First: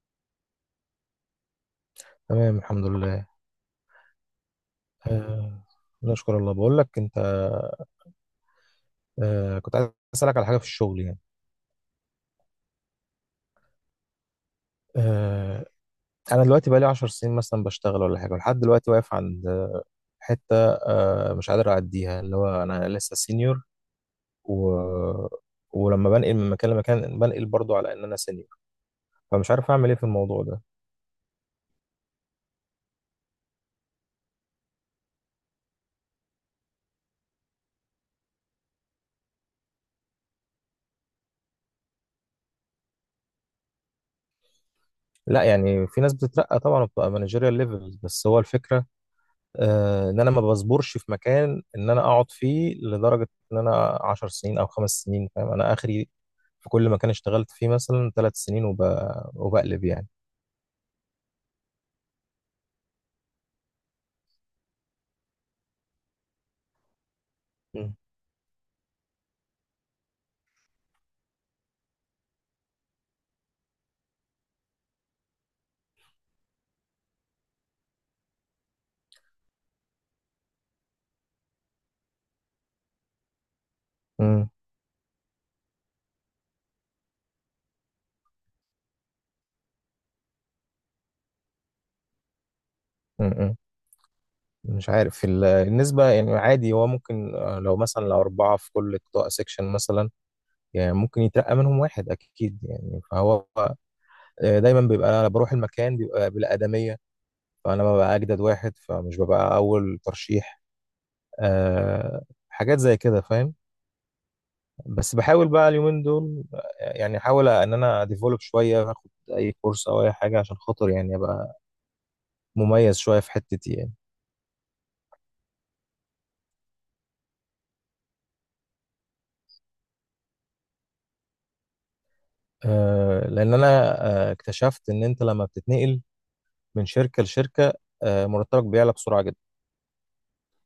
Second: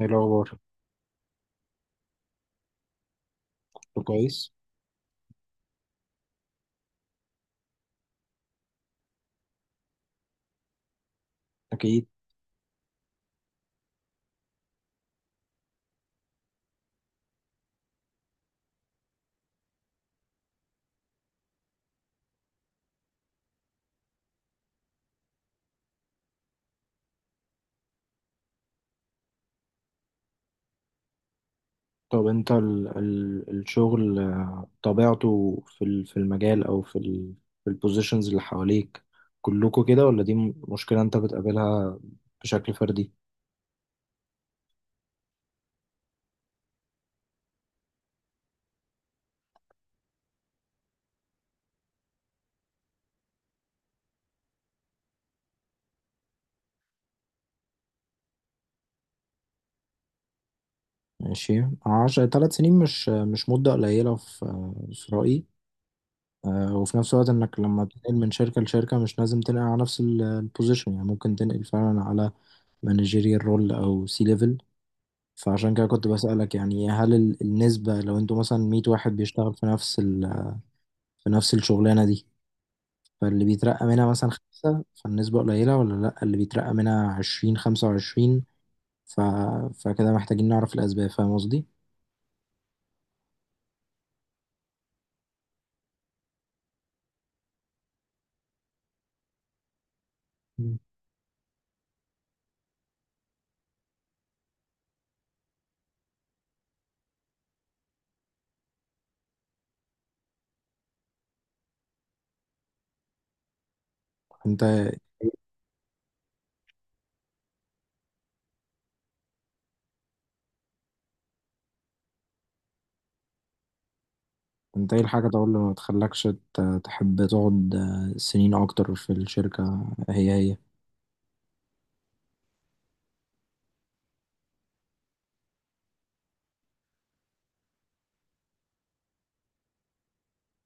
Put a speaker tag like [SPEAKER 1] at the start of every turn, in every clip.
[SPEAKER 1] ايه الأخبار؟
[SPEAKER 2] تمام الحمد لله.
[SPEAKER 1] كله كويس؟
[SPEAKER 2] آه نشكر الله. بقول لك انت، كنت عايز اسالك على حاجه في الشغل يعني.
[SPEAKER 1] أكيد.
[SPEAKER 2] آه انا دلوقتي بقالي 10 سنين مثلا بشتغل ولا حاجه، ولحد دلوقتي واقف عند حته، مش قادر اعديها، اللي هو انا لسه سينيور و... ولما بنقل من مكان لمكان بنقل برضو على ان انا سينيور، فمش عارف اعمل ايه في الموضوع ده.
[SPEAKER 1] طب أنت ال الشغل طبيعته في في المجال أو في البوزيشنز اللي حواليك كلكوا كده، ولا دي مشكلة أنت بتقابلها بشكل فردي؟
[SPEAKER 2] لا يعني في ناس بتترقى طبعا وبتبقى مانجيريال ليفلز، بس هو الفكره، ان انا ما بصبرش في مكان ان انا اقعد فيه لدرجه ان انا 10 سنين او خمس سنين، فاهم انا اخري. في كل مكان اشتغلت فيه مثلا ثلاث سنين وبقلب يعني.
[SPEAKER 1] ماشي. عشر تلات سنين مش مدة قليلة في في رأيي. وفي نفس الوقت إنك لما
[SPEAKER 2] مم.
[SPEAKER 1] تنقل من شركة لشركة مش لازم تنقل على نفس البوزيشن، يعني ممكن تنقل فعلا على مانجيريال رول أو سي ليفل. فعشان كده كنت بسألك، يعني هل النسبة لو انتوا مثلا 100 واحد بيشتغل في نفس في نفس الشغلانة دي، فاللي بيترقى منها مثلا
[SPEAKER 2] مم.
[SPEAKER 1] خمسة فالنسبة قليلة، ولا لأ اللي بيترقى منها 20 25؟ ف... فكده محتاجين نعرف الأسباب. فاهم قصدي؟
[SPEAKER 2] مم. مش عارف في النسبه، يعني عادي. هو ممكن لو مثلا لو اربعه في كل قطاع سيكشن مثلا،
[SPEAKER 1] مم.
[SPEAKER 2] يعني ممكن يترقى منهم واحد اكيد يعني. فهو دايما بيبقى انا بروح المكان بيبقى بالادميه، فانا ببقى اجدد واحد فمش ببقى اول ترشيح. آه، حاجات زي كده فاهم.
[SPEAKER 1] انت
[SPEAKER 2] بس بحاول بقى اليومين دول يعني احاول ان انا ديفلوب شويه، اخد اي كورس او اي حاجه عشان خاطر يعني ابقى مميز شويه في حتتي يعني.
[SPEAKER 1] انت ايه الحاجة طبعا اللي ما تخلكش تحب تقعد سنين أكتر في الشركة هي؟
[SPEAKER 2] أه لان انا اكتشفت ان انت لما بتتنقل من شركه لشركه، أه مرتبك بيعلى بسرعه جدا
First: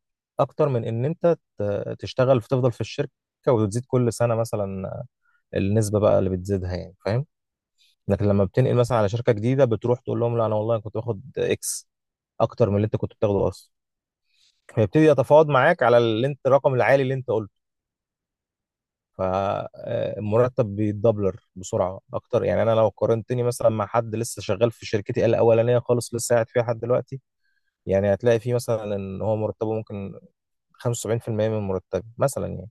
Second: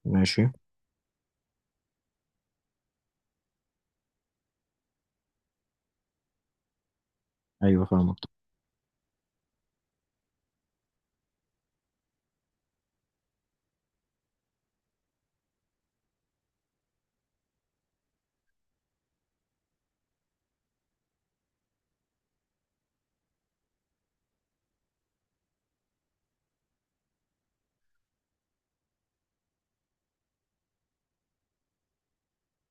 [SPEAKER 1] ماشي.
[SPEAKER 2] اكتر من ان انت تشتغل فتفضل في الشركه وتزيد كل سنه مثلا، النسبه بقى اللي بتزيدها يعني فاهم.
[SPEAKER 1] أيوة فاهمك.
[SPEAKER 2] لكن لما بتنقل مثلا على شركه جديده بتروح تقول لهم لا انا والله كنت باخد اكس اكتر من اللي انت كنت بتاخده اصلا، فيبتدي يتفاوض معاك على اللي انت الرقم العالي اللي انت قلته. فالمرتب بيتدبلر بسرعه اكتر يعني. انا لو قارنتني مثلا مع حد لسه شغال في شركتي الاولانيه خالص لسه قاعد فيها لحد دلوقتي، يعني هتلاقي فيه مثلا ان هو مرتبه ممكن 75% من مرتبي مثلا يعني،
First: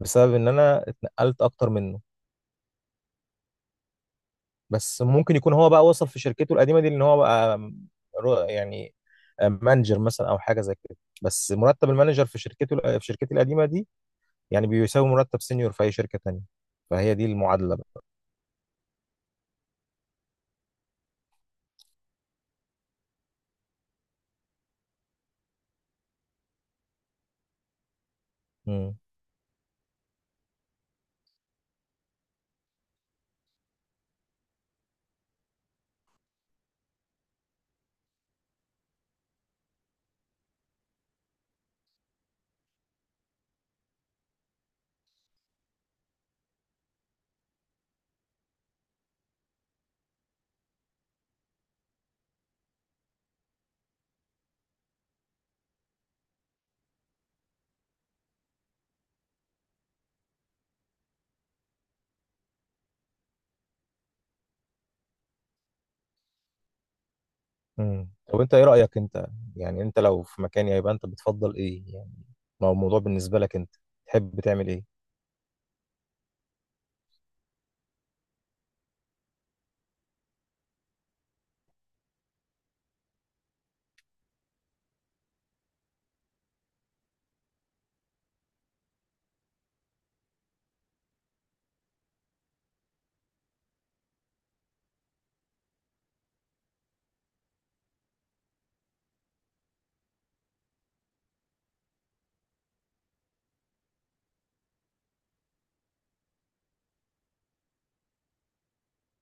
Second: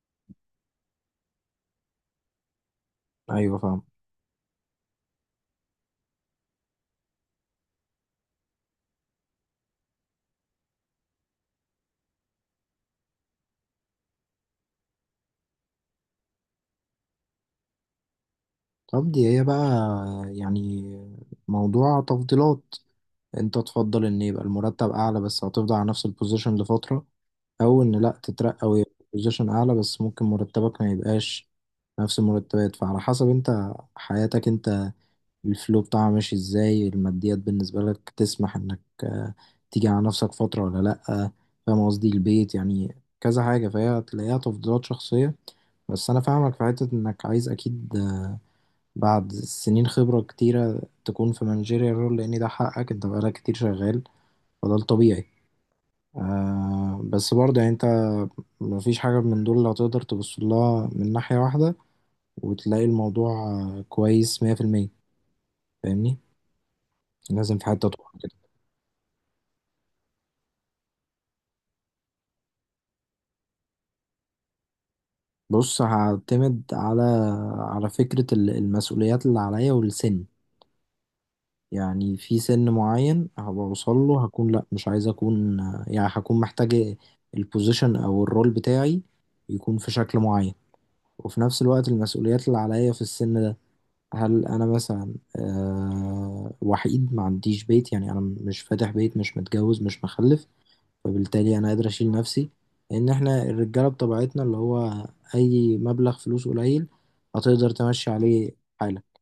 [SPEAKER 2] بسبب ان انا اتنقلت اكتر منه.
[SPEAKER 1] أيوة فاهم.
[SPEAKER 2] بس ممكن يكون هو بقى وصل في شركته القديمه دي ان هو بقى يعني مانجر مثلا او حاجه زي كده، بس مرتب المانجر في شركته، في شركتي القديمه دي، يعني بيساوي مرتب سينيور في اي شركه تانية. فهي دي المعادله بقى.
[SPEAKER 1] طب دي هي بقى يعني موضوع تفضيلات. انت تفضل ان يبقى المرتب اعلى بس هتفضل على نفس البوزيشن لفترة، او ان لا تترقى ويبقى
[SPEAKER 2] امم.
[SPEAKER 1] بوزيشن اعلى بس ممكن مرتبك ما يبقاش نفس المرتبات. فعلى حسب انت حياتك انت الفلو بتاعها ماشي ازاي، الماديات بالنسبة لك تسمح انك تيجي على نفسك فترة ولا لا. فاهم قصدي؟ البيت يعني، كذا حاجة، فهي هتلاقيها تفضيلات شخصية. بس انا فاهمك في حتة انك عايز اكيد بعد سنين خبرة كتيرة تكون في مانجيريال رول، لان ده حقك، انت بقالك كتير شغال، فده الطبيعي. آه بس برضه يعني انت مفيش حاجة من دول اللي هتقدر تبص لها من ناحية واحدة وتلاقي الموضوع كويس مية في المية. فاهمني؟ لازم في حتة
[SPEAKER 2] امم،
[SPEAKER 1] تقع كده.
[SPEAKER 2] طب انت ايه رايك انت؟ يعني انت لو في مكاني هيبقى انت بتفضل ايه يعني؟ ما هو الموضوع بالنسبه لك انت، تحب تعمل ايه؟
[SPEAKER 1] بص، هعتمد على على فكرة المسؤوليات اللي عليا والسن. يعني في سن معين هبقى اوصل له هكون لا مش عايز اكون يعني هكون محتاج البوزيشن او الرول بتاعي يكون في شكل معين. وفي نفس الوقت المسؤوليات اللي عليا في السن ده، هل انا مثلا أه وحيد ما عنديش بيت؟ يعني انا مش فاتح بيت، مش متجوز، مش مخلف، فبالتالي انا قادر اشيل نفسي. لان احنا الرجاله بطبيعتنا اللي هو اي مبلغ فلوس قليل هتقدر تمشي عليه حالك.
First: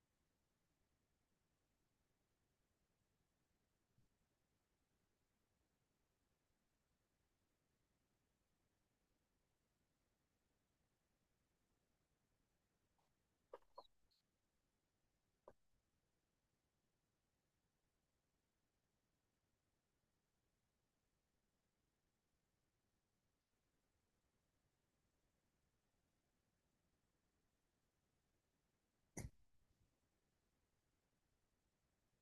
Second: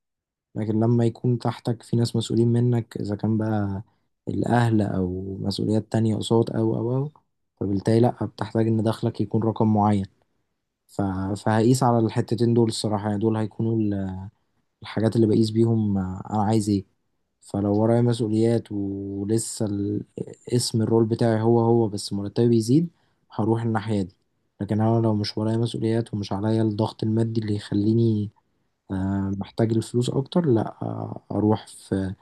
[SPEAKER 1] لكن لما يكون تحتك في ناس مسؤولين منك، اذا كان بقى الاهل او مسؤوليات تانية قصاد او فبالتالي لا بتحتاج ان دخلك يكون رقم معين. ف- فهقيس على الحتتين دول الصراحة. يعني دول هيكونوا الحاجات اللي بقيس بيهم انا عايز ايه. فلو ورايا مسؤوليات ولسه اسم الرول بتاعي هو بس مرتبي بيزيد، هروح الناحية دي. لكن انا لو مش ورايا مسؤوليات ومش عليا الضغط المادي اللي يخليني محتاج الفلوس اكتر، لا اروح في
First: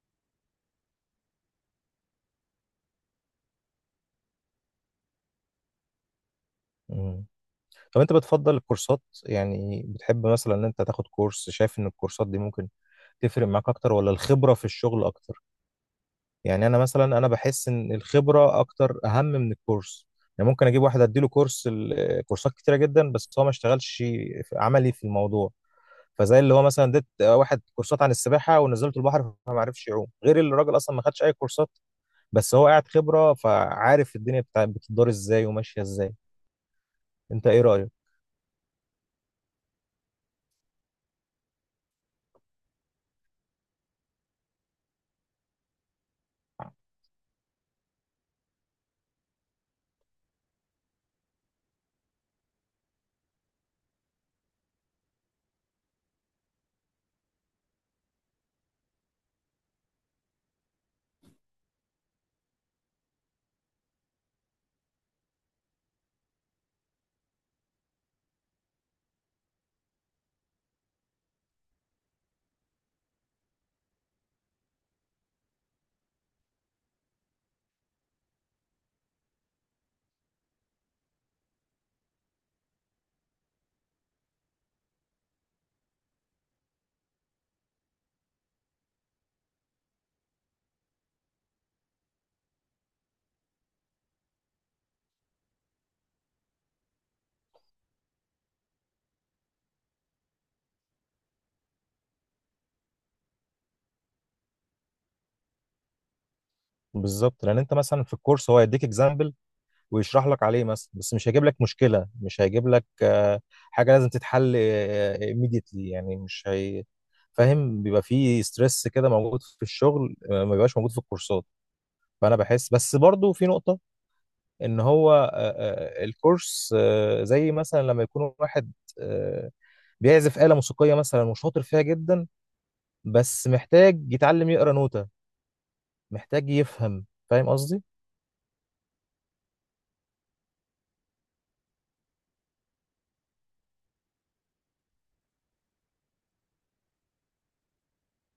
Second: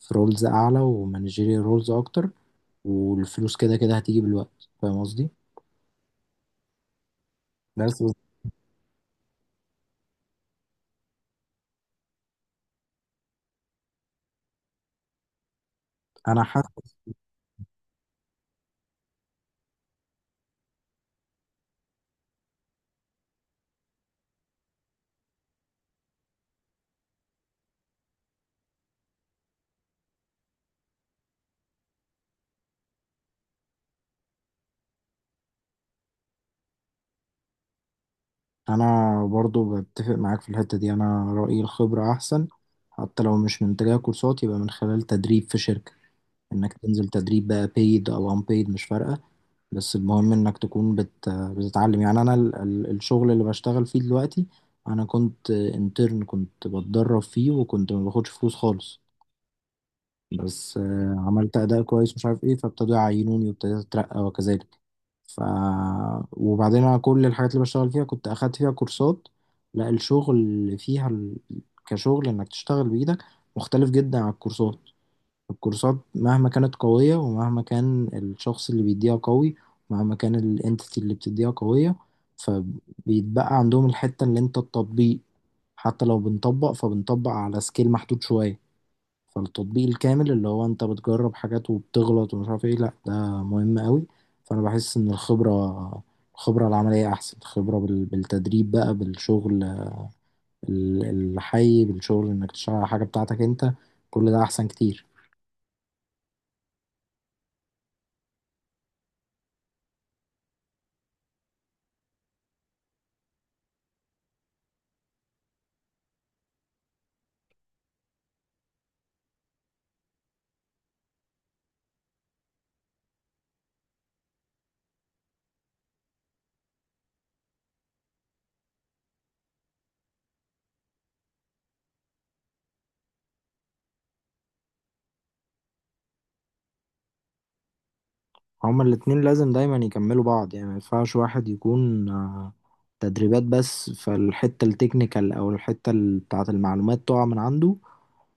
[SPEAKER 1] في رولز اعلى ومانجيريال رولز اكتر، والفلوس كده كده هتيجي بالوقت. فاهم قصدي؟
[SPEAKER 2] امم، طب
[SPEAKER 1] بس.
[SPEAKER 2] انت بتفضل الكورسات؟ يعني بتحب مثلا ان انت تاخد كورس؟ شايف ان الكورسات دي ممكن تفرق معاك اكتر ولا الخبره في الشغل اكتر؟
[SPEAKER 1] انا
[SPEAKER 2] يعني انا
[SPEAKER 1] حاسس،
[SPEAKER 2] مثلا انا بحس ان الخبره اكتر اهم من الكورس. يعني ممكن اجيب واحد اديله كورس كورسات كتيره جدا، بس هو ما اشتغلش عملي في الموضوع. فزي اللي هو مثلا اديت واحد كورسات عن السباحه ونزلته البحر فما عرفش يعوم، غير اللي الراجل اصلا ما خدش اي كورسات بس هو قاعد خبره فعارف الدنيا بتاع بتدار ازاي وماشيه ازاي. انت ايه رايك؟
[SPEAKER 1] انا برضو بتفق معاك في الحتة دي. انا رأيي الخبرة احسن، حتى لو مش من تجاه كورسات يبقى من خلال تدريب في شركة، انك تنزل تدريب بقى paid او unpaid مش فارقة، بس المهم انك تكون بتتعلم. يعني انا الشغل اللي بشتغل فيه دلوقتي انا كنت انترن، كنت بتدرب فيه وكنت ما باخدش فلوس خالص، بس عملت أداء كويس مش عارف إيه فابتدوا يعينوني وابتديت أترقى وكذلك. ف وبعدين أنا كل الحاجات اللي بشتغل فيها كنت أخدت فيها كورسات. لا الشغل فيها كشغل إنك تشتغل بإيدك مختلف جدا عن الكورسات. الكورسات مهما كانت قوية، ومهما كان الشخص اللي بيديها قوي، ومهما كان الانتيتي اللي بتديها قوية، فبيتبقى عندهم الحتة اللي انت التطبيق. حتى لو بنطبق فبنطبق على سكيل محدود شوية. فالتطبيق الكامل اللي هو انت بتجرب حاجات وبتغلط ومش عارف ايه، لا ده مهم قوي. فانا بحس ان الخبرة، الخبرة العملية احسن، الخبرة بالتدريب بقى بالشغل الحي، بالشغل انك تشتغل على حاجة بتاعتك انت، كل ده احسن كتير.
[SPEAKER 2] بالظبط، لان انت مثلا في الكورس هو يديك اكزامبل ويشرح لك عليه مثلا، بس مش هيجيب لك مشكله، مش هيجيب لك حاجه لازم تتحل immediately يعني، مش هي. فاهم بيبقى في ستريس كده موجود في الشغل ما بيبقاش موجود في الكورسات. فانا بحس بس برضو في نقطه ان هو الكورس زي مثلا لما يكون واحد آه، بيعزف آلة موسيقية مثلا وشاطر فيها جدا، بس محتاج يتعلم يقرا نوتة، محتاج يفهم. فاهم قصدي؟
[SPEAKER 1] هما الاتنين لازم دايما يكملوا بعض. يعني ما ينفعش واحد يكون تدريبات بس فالحتة التكنيكال او الحتة بتاعة المعلومات تقع من عنده،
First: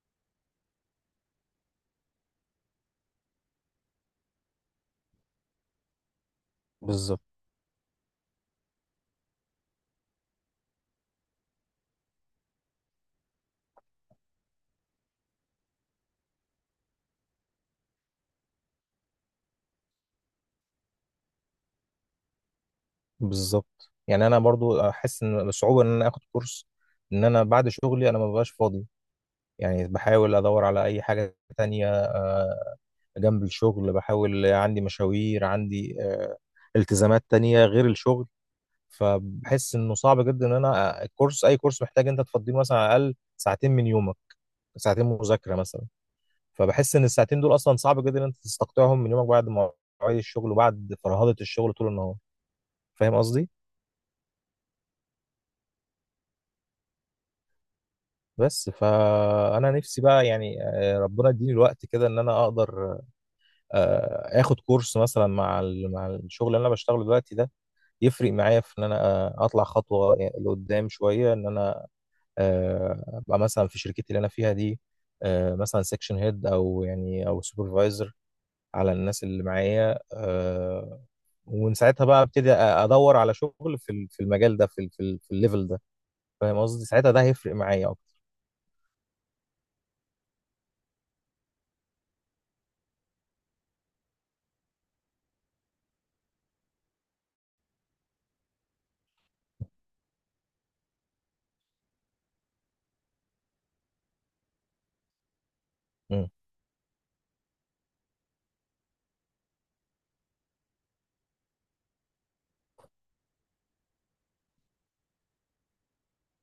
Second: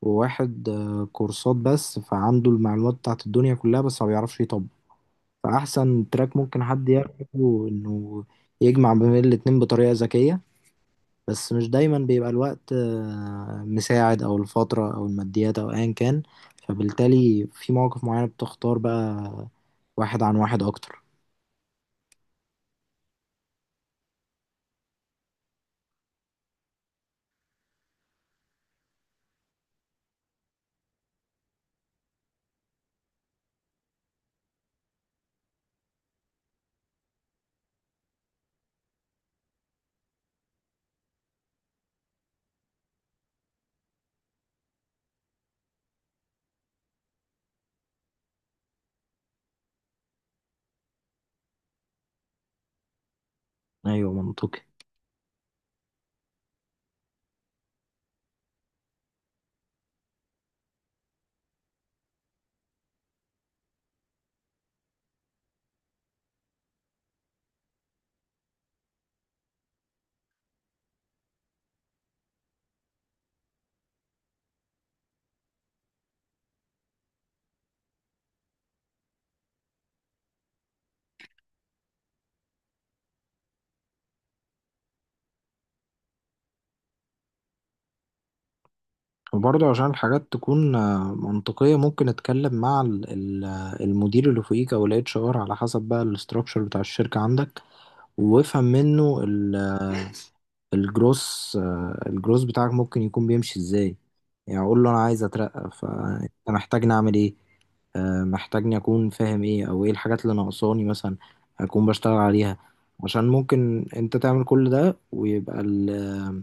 [SPEAKER 1] وواحد كورسات بس فعنده المعلومات بتاعة الدنيا كلها بس ما بيعرفش يطبق. فأحسن تراك ممكن حد
[SPEAKER 2] بالظبط.
[SPEAKER 1] يعمله إنه يجمع بين الاتنين بطريقة ذكية. بس مش دايما بيبقى الوقت مساعد أو الفترة أو الماديات أو أيا كان، فبالتالي في مواقف معينة بتختار بقى واحد عن واحد أكتر.
[SPEAKER 2] يعني انا برضو احس ان بصعوبة ان انا اخد كورس. ان انا بعد شغلي انا ما ببقاش فاضي، يعني بحاول ادور على اي حاجة تانية جنب الشغل. بحاول عندي مشاوير، عندي التزامات تانية غير الشغل. فبحس انه صعب جدا ان انا الكورس، اي كورس محتاج انت تفضيه مثلا على الاقل ساعتين من يومك، ساعتين مذاكره مثلا. فبحس ان الساعتين دول اصلا صعب جدا ان انت تستقطعهم من يومك بعد مواعيد الشغل وبعد فرهضه الشغل طول النهار. فاهم قصدي؟
[SPEAKER 1] أيوة منطقي.
[SPEAKER 2] بس فانا نفسي بقى يعني ربنا يديني الوقت كده ان انا اقدر اخد كورس مثلا مع مع الشغل اللي انا بشتغله دلوقتي ده، يفرق معايا في ان انا اطلع خطوه يعني لقدام شويه، ان انا ابقى مثلا في شركتي اللي انا فيها دي مثلا سيكشن هيد او يعني او سوبرفايزر على الناس اللي معايا. ومن ساعتها بقى ابتدي ادور على شغل في في المجال ده، في في الليفل ده. فاهم قصدي؟ ساعتها ده هيفرق معايا اكتر.
[SPEAKER 1] وبرضه عشان الحاجات تكون منطقية ممكن أتكلم مع المدير اللي فوقيك أو ال HR، على حسب بقى الاستراكشر بتاع الشركة عندك، وافهم منه الجروس، الجروس بتاعك ممكن يكون بيمشي ازاي. يعني اقول له انا عايز اترقى،
[SPEAKER 2] مم.
[SPEAKER 1] فانت محتاجني اعمل ايه؟ محتاجني اكون فاهم ايه، او ايه الحاجات اللي ناقصاني مثلا اكون بشتغل عليها. عشان ممكن انت تعمل كل ده ويبقى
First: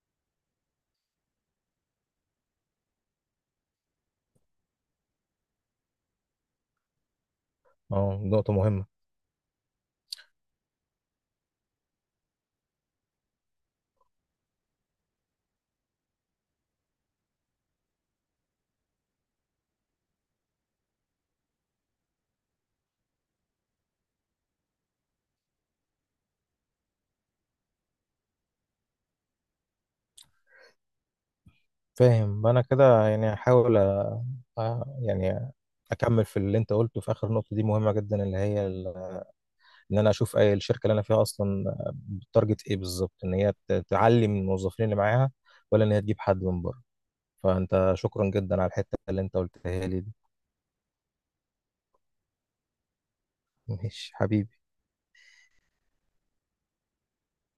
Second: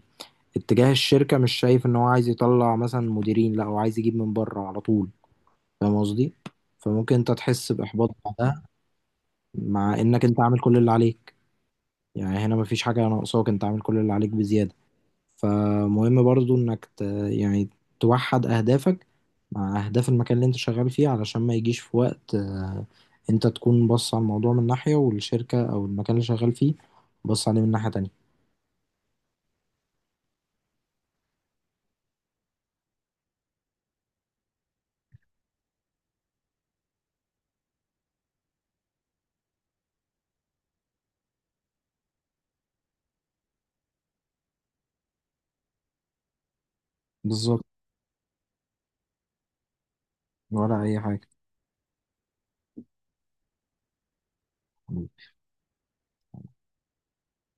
[SPEAKER 1] اتجاه الشركة مش شايف ان هو عايز يطلع مثلا مديرين، لا هو عايز يجيب من بره على طول. فاهم قصدي؟ فممكن انت تحس باحباط
[SPEAKER 2] اه، نقطة
[SPEAKER 1] بعدها،
[SPEAKER 2] مهمة.
[SPEAKER 1] مع انك انت عامل كل اللي عليك. يعني هنا مفيش حاجة ناقصاك، انت عامل كل اللي عليك بزيادة. فمهم برضو انك يعني توحد اهدافك مع اهداف المكان اللي انت شغال فيه، علشان ما يجيش في وقت انت تكون بص على الموضوع من ناحية، والشركة او المكان اللي شغال فيه بص عليه من ناحية تانية.
[SPEAKER 2] فاهم انا كده. يعني هحاول يعني اكمل في اللي انت قلته في اخر نقطة دي، مهمة جدا، اللي هي ان انا اشوف اي الشركة اللي انا فيها اصلا تارجت ايه بالظبط، ان هي تعلي من الموظفين اللي معاها ولا ان هي تجيب حد من بره.
[SPEAKER 1] بالظبط.
[SPEAKER 2] فانت شكرا جدا على الحته اللي انت قلتها لي دي.
[SPEAKER 1] ولا اي حاجة.
[SPEAKER 2] ماشي حبيبي.